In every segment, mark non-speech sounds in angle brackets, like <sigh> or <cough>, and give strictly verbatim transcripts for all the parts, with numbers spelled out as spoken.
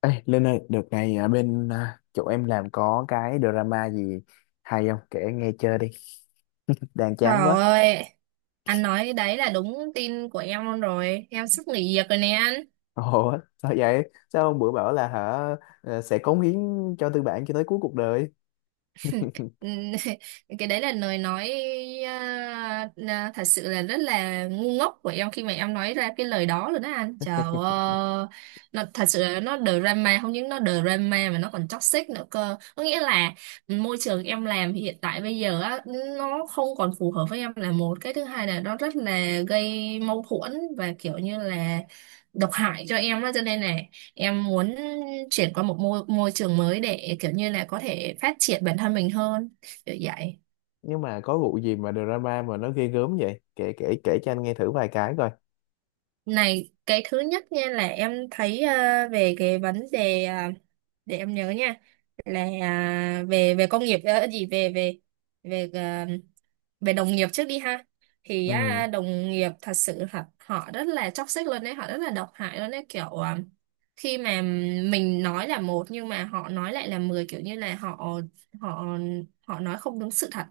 Ê, Linh ơi, đợt này ở bên à, chỗ em làm có cái drama gì hay không? Kể nghe chơi đi, <laughs> đang chán Trời quá. ơi, anh nói cái đấy là đúng tin của em luôn rồi. Em sắp nghỉ việc rồi nè anh. Ồ, <laughs> sao vậy? Sao hôm bữa bảo là hả ờ, sẽ cống hiến cho tư bản cho tới cuối cuộc đời. Ừm, <laughs> cái đấy là lời nói à, à, thật sự là rất là ngu ngốc của em khi mà em nói ra cái lời đó rồi đó anh. Trời ơi, nó thật sự là nó drama, không những nó drama mà nó còn toxic nữa cơ, có nghĩa là môi trường em làm hiện tại bây giờ á nó không còn phù hợp với em là một, cái thứ hai là nó rất là gây mâu thuẫn và kiểu như là độc hại cho em á. Cho nên là em muốn chuyển qua một môi môi trường mới để kiểu như là có thể phát triển bản thân mình hơn, kiểu vậy. Nhưng mà có vụ gì mà drama mà nó ghê gớm vậy? Kể kể kể cho anh nghe thử vài cái coi. Này, cái thứ nhất nha là em thấy ờ, về cái vấn đề, ờ, để em nhớ nha, là ờ, về về công nghiệp ờ, gì về về về ờ, về đồng nghiệp trước đi ha. Thì Ừ, á, đồng nghiệp thật sự họ, họ rất là toxic luôn đấy, họ rất là độc hại luôn đấy, kiểu ờ, khi mà mình nói là một nhưng mà họ nói lại là mười, kiểu như là họ họ họ nói không đúng sự thật.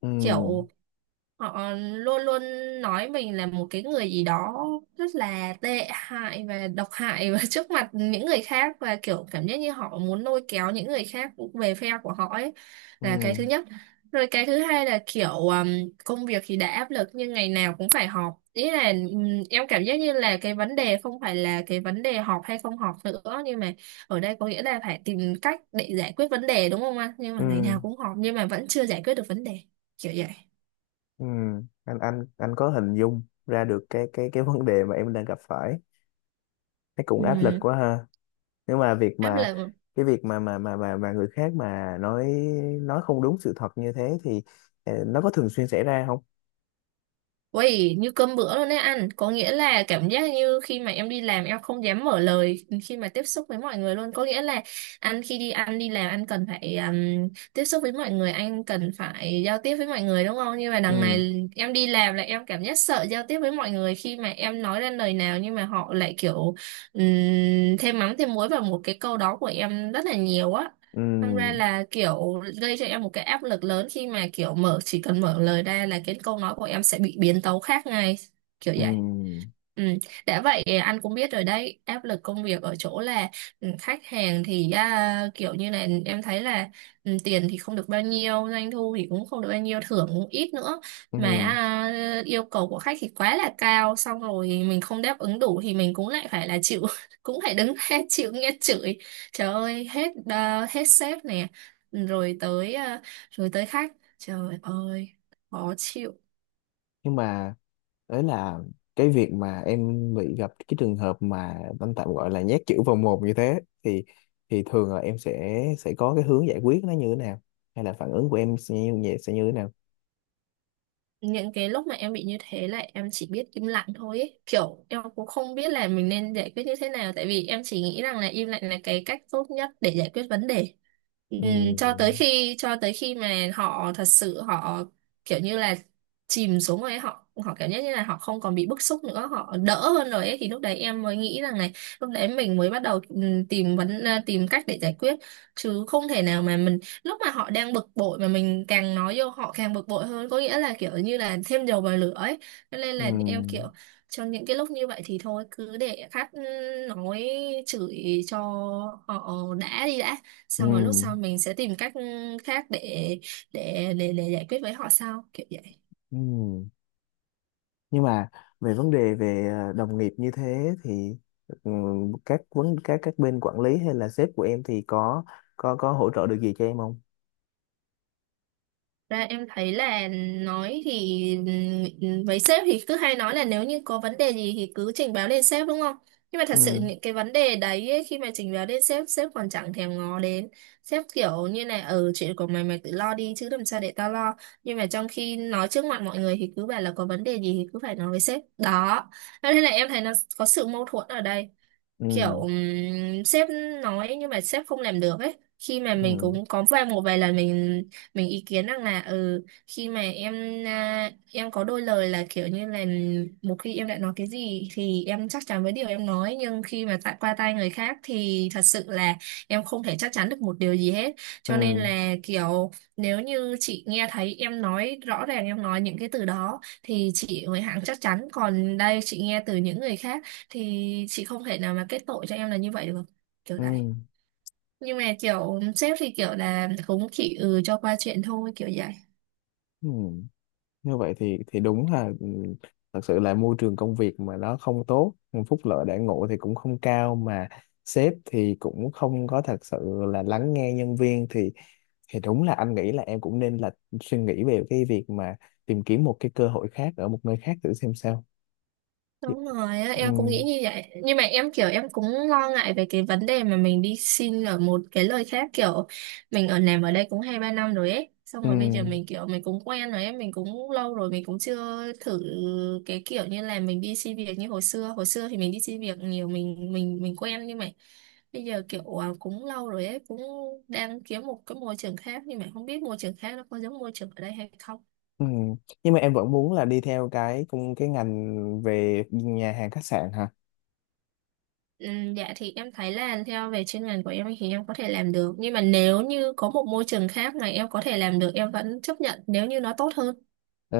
ừ, Kiểu họ luôn luôn nói mình là một cái người gì đó rất là tệ hại và độc hại, và <laughs> trước mặt những người khác, và kiểu cảm giác như họ muốn lôi kéo những người khác về phe của họ ấy, là cái ừ, thứ nhất. Rồi cái thứ hai là kiểu um, công việc thì đã áp lực nhưng ngày nào cũng phải họp, ý là ừm, em cảm giác như là cái vấn đề không phải là cái vấn đề họp hay không họp nữa, nhưng mà ở đây có nghĩa là phải tìm cách để giải quyết vấn đề, đúng không anh, nhưng mà ngày nào ừ, cũng họp nhưng mà vẫn chưa giải quyết được vấn đề, kiểu vậy. ừ. Anh anh anh có hình dung ra được cái cái cái vấn đề mà em đang gặp phải. Thấy cũng Ừ. áp lực quá ha. Nếu mà việc Áp mà lực. cái việc mà mà mà mà, mà người khác mà nói nói không đúng sự thật như thế thì ờ, nó có thường xuyên xảy ra không? Uầy, như cơm bữa luôn đấy anh, có nghĩa là cảm giác như khi mà em đi làm em không dám mở lời khi mà tiếp xúc với mọi người luôn, có nghĩa là anh khi đi ăn đi làm anh cần phải um, tiếp xúc với mọi người, anh cần phải giao tiếp với mọi người đúng không, nhưng mà đằng Ừ, này em đi làm là em cảm giác sợ giao tiếp với mọi người, khi mà em nói ra lời nào nhưng mà họ lại kiểu um, thêm mắm thêm muối vào một cái câu đó của em rất là nhiều á. ừ, Thành ra là kiểu gây cho em một cái áp lực lớn khi mà kiểu mở, chỉ cần mở lời ra là cái câu nói của em sẽ bị biến tấu khác ngay, kiểu vậy. ừ, Ừ. Đã vậy anh cũng biết rồi đấy, áp lực công việc ở chỗ là ừ, khách hàng thì à, kiểu như là em thấy là ừ, tiền thì không được bao nhiêu, doanh thu thì cũng không được bao nhiêu, thưởng cũng ít nữa, mà ừ. à, yêu cầu của khách thì quá là cao, xong rồi mình không đáp ứng đủ thì mình cũng lại phải là chịu, <laughs> cũng phải đứng <laughs> ra chịu nghe chửi. Trời ơi, hết à, hết sếp nè, rồi tới à, rồi tới khách. Trời ơi, khó chịu. Nhưng mà đấy là cái việc mà em bị gặp cái trường hợp mà anh tạm gọi là nhét chữ vào mồm như thế thì thì thường là em sẽ sẽ có cái hướng giải quyết nó như thế nào hay là phản ứng của em sẽ như, sẽ như thế nào Những cái lúc mà em bị như thế là em chỉ biết im lặng thôi ấy. Kiểu em cũng không biết là mình nên giải quyết như thế nào, tại vì em chỉ nghĩ rằng là im lặng là cái cách tốt nhất để giải quyết vấn đề. ừ Ừm, cho tới khi cho tới khi mà họ thật sự họ kiểu như là chìm xuống rồi ấy, họ họ cảm giác như là họ không còn bị bức xúc nữa, họ đỡ hơn rồi ấy, thì lúc đấy em mới nghĩ rằng này, lúc đấy mình mới bắt đầu ừm, tìm vấn à, tìm cách để giải quyết, chứ không thể nào mà mình lúc mà họ đang bực bội mà mình càng nói vô họ càng bực bội hơn, có nghĩa là kiểu như là thêm dầu vào lửa ấy. Cho nên là em kiểu ừ trong những cái lúc như vậy thì thôi cứ để khách nói chửi cho họ đã đi đã, ừ xong rồi lúc sau mình sẽ tìm cách ừ, khác để để để để giải quyết với họ sau, kiểu vậy. ừ nhưng mà về vấn đề về ờ, đồng nghiệp như thế thì ừ, các vấn các các bên quản lý hay là sếp của em thì có có có hỗ trợ được gì cho em không? Ra em thấy là nói thì ừm, với sếp thì cứ hay nói là nếu như có vấn đề gì thì cứ trình báo lên sếp, đúng không? Nhưng mà thật sự Ừ, những cái vấn đề đấy ấy, khi mà trình báo lên sếp, sếp còn chẳng thèm ngó đến. Sếp kiểu như này, ừ chuyện của mày mày tự lo đi chứ làm sao để tao lo. Nhưng mà trong khi nói trước mặt mọi người thì cứ bảo là có vấn đề gì thì cứ phải nói với sếp. Đó. Thế nên là em thấy nó có sự mâu thuẫn ở đây, kiểu ừ, ừm, sếp nói nhưng mà sếp không làm được ấy, khi mà mình ừ, cũng có vài một vài lần mình mình ý kiến rằng là ừ khi mà em à, em có đôi lời là kiểu như là một khi em đã nói cái gì thì em chắc chắn với điều em nói, nhưng khi mà tại qua tay người khác thì thật sự là em không thể chắc chắn được một điều gì hết. Cho nên ừ, là kiểu nếu như chị nghe thấy em nói rõ ràng, em nói những cái từ đó thì chị mới hẳn chắc chắn, còn đây chị nghe từ những người khác thì chị không thể nào mà kết tội cho em là như vậy được, kiểu này. ừ, Nhưng mà kiểu sếp thì kiểu là cũng chỉ ừ cho qua chuyện thôi, kiểu vậy. ừ. Như vậy thì thì đúng là ừ, thật sự là môi trường công việc mà nó không tốt, phúc lợi đãi ngộ thì cũng không cao, mà sếp thì cũng không có thật sự là lắng nghe nhân viên, thì thì đúng là anh nghĩ là em cũng nên là suy nghĩ về cái việc mà tìm kiếm một cái cơ hội khác ở một nơi khác thử xem sao. Chứ- Đúng rồi á, ừ, em cũng nghĩ như vậy. Nhưng mà em kiểu em cũng lo ngại về cái vấn đề mà mình đi xin ở một cái nơi khác, kiểu mình ở làm ở đây cũng hai ba năm rồi ấy. Xong ừ, rồi bây giờ mình kiểu mình cũng quen rồi ấy, mình cũng lâu rồi mình cũng chưa thử cái kiểu như là mình đi xin việc như hồi xưa. Hồi xưa thì mình đi xin việc nhiều, mình mình mình quen, nhưng mà bây giờ kiểu à, cũng lâu rồi ấy, cũng đang kiếm một cái môi trường khác nhưng mà không biết môi trường khác nó có giống môi trường ở đây hay không. ừ. Nhưng mà em vẫn muốn là đi theo cái cùng cái ngành về nhà hàng khách sạn hả? Ừm, Dạ thì em thấy là theo về chuyên ngành của em thì em có thể làm được, nhưng mà nếu như có một môi trường khác mà em có thể làm được em vẫn chấp nhận nếu như nó tốt hơn. Ờ,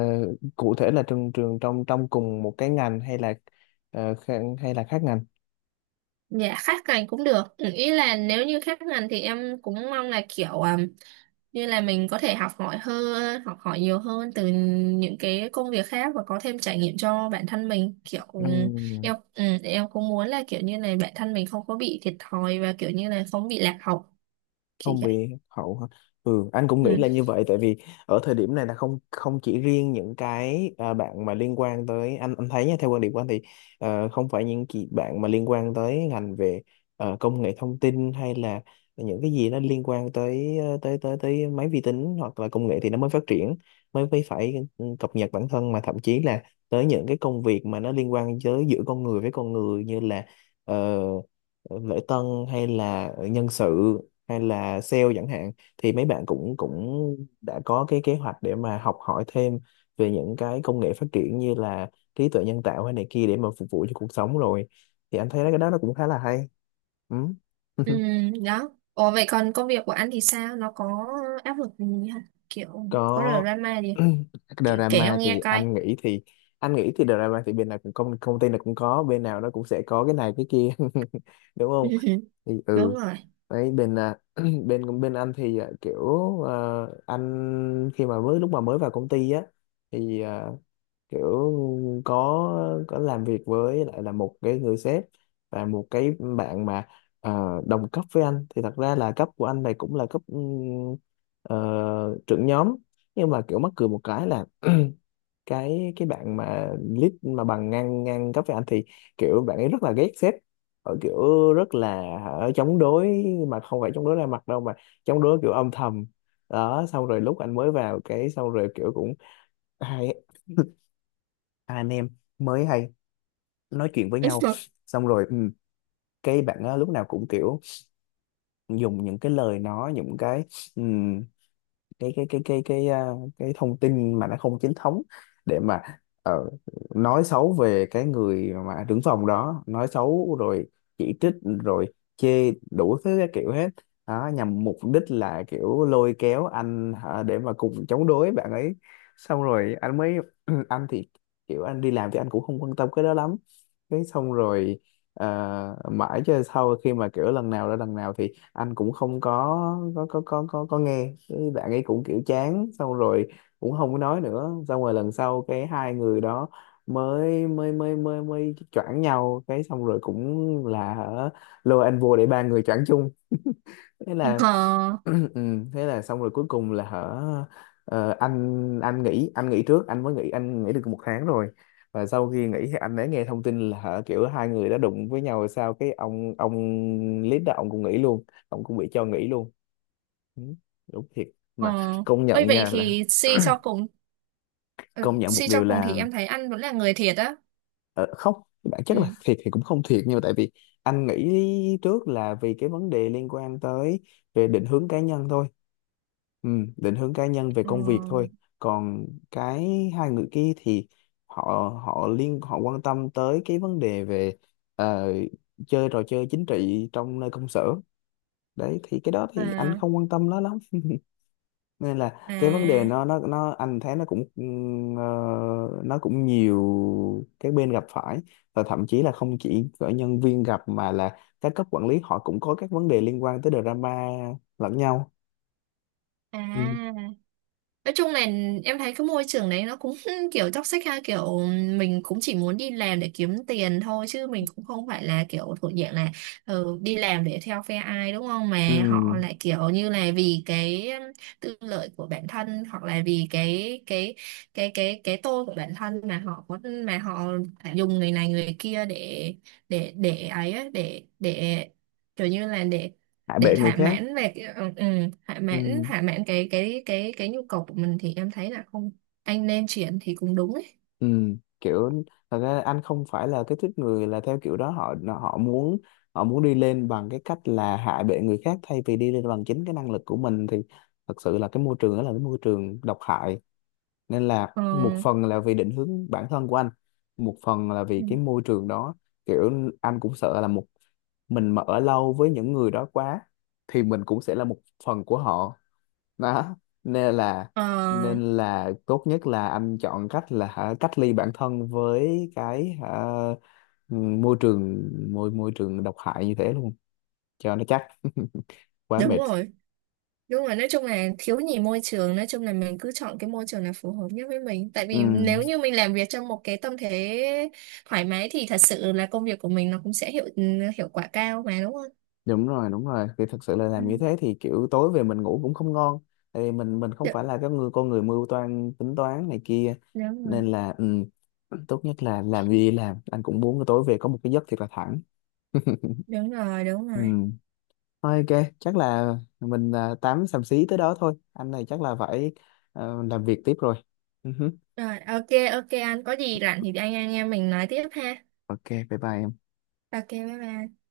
cụ thể là trường trường trong trong cùng một cái ngành hay là ờ, kha- hay là khác ngành? Dạ khác ngành cũng được. Ừ, ý là nếu như khác ngành thì em cũng mong là kiểu ừm, như là mình có thể học hỏi hơn, học hỏi nhiều hơn từ những cái công việc khác và có thêm trải nghiệm cho bản thân mình, kiểu Ừ. ừm, em ừm, em cũng muốn là kiểu như này bản thân mình không có bị thiệt thòi và kiểu như là không bị lạc hậu, kiểu Không vậy. bị hậu hả? Ừ, anh cũng nghĩ Ừ. là như vậy, tại vì ở thời điểm này là không không chỉ riêng những cái à, bạn mà liên quan tới anh anh thấy nha, theo quan điểm của anh thì ờ, không phải những chị bạn mà liên quan tới ngành về ờ, công nghệ thông tin hay là những cái gì nó liên quan tới ờ, tới tới tới máy vi tính hoặc là công nghệ thì nó mới phát triển, mới mới phải cập nhật bản thân, mà thậm chí là tới những cái công việc mà nó liên quan tới giữa con người với con người như là ờ, lễ tân hay là nhân sự hay là sale chẳng hạn, thì mấy bạn cũng cũng đã có cái kế hoạch để mà học hỏi thêm về những cái công nghệ phát triển như là trí tuệ nhân tạo hay này kia để mà phục vụ cho cuộc sống rồi, thì anh thấy cái đó nó cũng khá là hay. Ừ. Ừ, <laughs> đó. Ủa vậy còn công việc của anh thì sao? Nó có áp lực gì không? Kiểu có Có. drama gì? <clears throat> Kể, kể em Drama thì nghe coi. anh nghĩ thì anh nghĩ thì drama thì bên nào cũng công công ty nào cũng có, bên nào nó cũng sẽ có cái này cái kia <laughs> đúng không? <laughs> Thì Đúng ừ, rồi. đấy bên à, <clears throat> bên bên anh thì à, kiểu à, anh khi mà mới lúc mà mới vào công ty á thì à, kiểu có có làm việc với lại là một cái người sếp và một cái bạn mà ờ, đồng cấp với anh, thì thật ra là cấp của anh này cũng là cấp ừm, ờ, trưởng nhóm, nhưng mà kiểu mắc cười một cái là <clears throat> cái cái bạn mà lead mà bằng ngang ngang cấp với anh thì kiểu bạn ấy rất là ghét sếp, ở kiểu rất là ở chống đối, mà không phải chống đối ra mặt đâu mà chống đối kiểu âm thầm đó, xong rồi lúc anh mới vào cái xong rồi kiểu cũng hai <laughs> hai anh em mới hay nói chuyện với nhau, <laughs> xong rồi ừ, cái bạn á, lúc nào cũng kiểu dùng những cái lời nói những cái cái cái cái cái cái à, cái thông tin mà nó không chính thống để mà ờ, nói xấu về cái người mà đứng phòng đó, nói xấu rồi chỉ trích rồi chê đủ thứ các kiểu hết đó, nhằm mục đích là kiểu lôi kéo anh hả, để mà cùng chống đối bạn ấy, xong rồi anh mới <clears throat> anh thì kiểu anh đi làm thì anh cũng không quan tâm cái đó lắm, cái xong rồi ờ, mãi cho sau khi mà kiểu lần nào đó lần nào thì anh cũng không có có có có có, có nghe cái bạn ấy cũng kiểu chán, xong rồi cũng không có nói nữa, xong rồi lần sau cái hai người đó mới mới mới mới mới choảng nhau, cái xong rồi cũng là hả, lôi anh vô để ba người choảng chung, thế là Ờ, <clears throat> ừ, thế là xong rồi cuối cùng là hở ờ, anh anh nghỉ, anh nghỉ trước, anh mới nghỉ, anh nghỉ được một tháng rồi, và sau khi nghỉ thì anh đã nghe thông tin là hở kiểu hai người đã đụng với nhau rồi sao, cái ông ông lead đó ông cũng nghỉ luôn, ông cũng bị cho nghỉ luôn. Ừ, đúng thiệt ờ. mà, công Ôi nhận vậy nha là thì suy cho cùng ừ, công nhận một suy cho điều cùng thì là em thấy anh vẫn là người thiệt á. ờ, không, bản chất là Ừ. thiệt thì cũng không thiệt nhưng mà tại vì anh nghĩ trước là vì cái vấn đề liên quan tới về định hướng cá nhân thôi. Ừ, định hướng cá nhân về Ờ, công việc thôi. Còn cái hai người kia thì họ họ liên họ quan tâm tới cái vấn đề về ờ, chơi trò chơi chính trị trong nơi công sở, đấy thì cái đó thì anh à, không quan tâm nó lắm, nên là cái vấn đề à, nó nó nó anh thấy nó cũng ừm, ờ, nó cũng nhiều cái bên gặp phải, và thậm chí là không chỉ cỡ nhân viên gặp mà là các cấp quản lý họ cũng có các vấn đề liên quan tới drama lẫn nhau. Ừ. à. Nói chung là em thấy cái môi trường đấy nó cũng <laughs> kiểu toxic ha, kiểu mình cũng chỉ muốn đi làm để kiếm tiền thôi chứ mình cũng không phải là kiểu thuộc dạng là ừ, đi làm để theo phe ai đúng không, Ừ. mà họ lại kiểu như là vì cái tư lợi của bản thân hoặc là vì cái cái cái cái cái tôi của bản thân mà họ có, mà họ dùng người này người kia để để để ấy á, để để kiểu như là để Hại để bệ người thỏa khác. mãn về cái- ừ, ừ, thỏa Ừ, mãn thỏa mãn cái cái cái cái nhu cầu của mình, thì em thấy là không, anh nên chuyển thì cũng đúng ấy. ừ, kiểu thật ra anh không phải là cái tuýp người là theo kiểu đó, họ họ muốn họ muốn đi lên bằng cái cách là hạ bệ người khác thay vì đi lên bằng chính cái năng lực của mình, thì thật sự là cái môi trường đó là cái môi trường độc hại, nên là Ờ, một phần là vì định hướng bản thân của anh, một phần là vì Ừ. cái môi trường đó, kiểu anh cũng sợ là một mình mà ở lâu với những người đó quá thì mình cũng sẽ là một phần của họ đó, nên là Ờ, nên là tốt nhất là anh chọn cách là hả, cách ly bản thân với cái hả, môi trường môi môi trường độc hại như thế luôn cho nó chắc. <laughs> Quá đúng mệt. rồi, đúng rồi, nói chung là thiếu nhì môi trường, nói chung là mình cứ chọn cái môi trường là phù hợp nhất với mình, tại vì Ừ, nếu như mình làm việc trong một cái tâm thế thoải mái thì thật sự là công việc của mình nó cũng sẽ hiệu ừ, hiệu quả cao mà, đúng không. đúng rồi, đúng rồi, thì thật sự là Ừ. làm như thế thì kiểu tối về mình ngủ cũng không ngon, tại vì mình mình không Đ- phải là cái người con người mưu toan tính toán này kia, Đúng nên rồi, là ừ, tốt nhất là làm gì làm anh cũng muốn tối về có một cái giấc thiệt là thẳng. <laughs> đúng rồi, đúng Ừ. rồi, Thôi ok, chắc là mình à, tám xàm xí tới đó thôi. Anh này chắc là phải ờ, làm việc tiếp rồi. Ừ hứ. rồi ok, ok, anh có gì rảnh thì anh anh em mình nói tiếp ha. Ok, bye bye em. Ok, bye bye.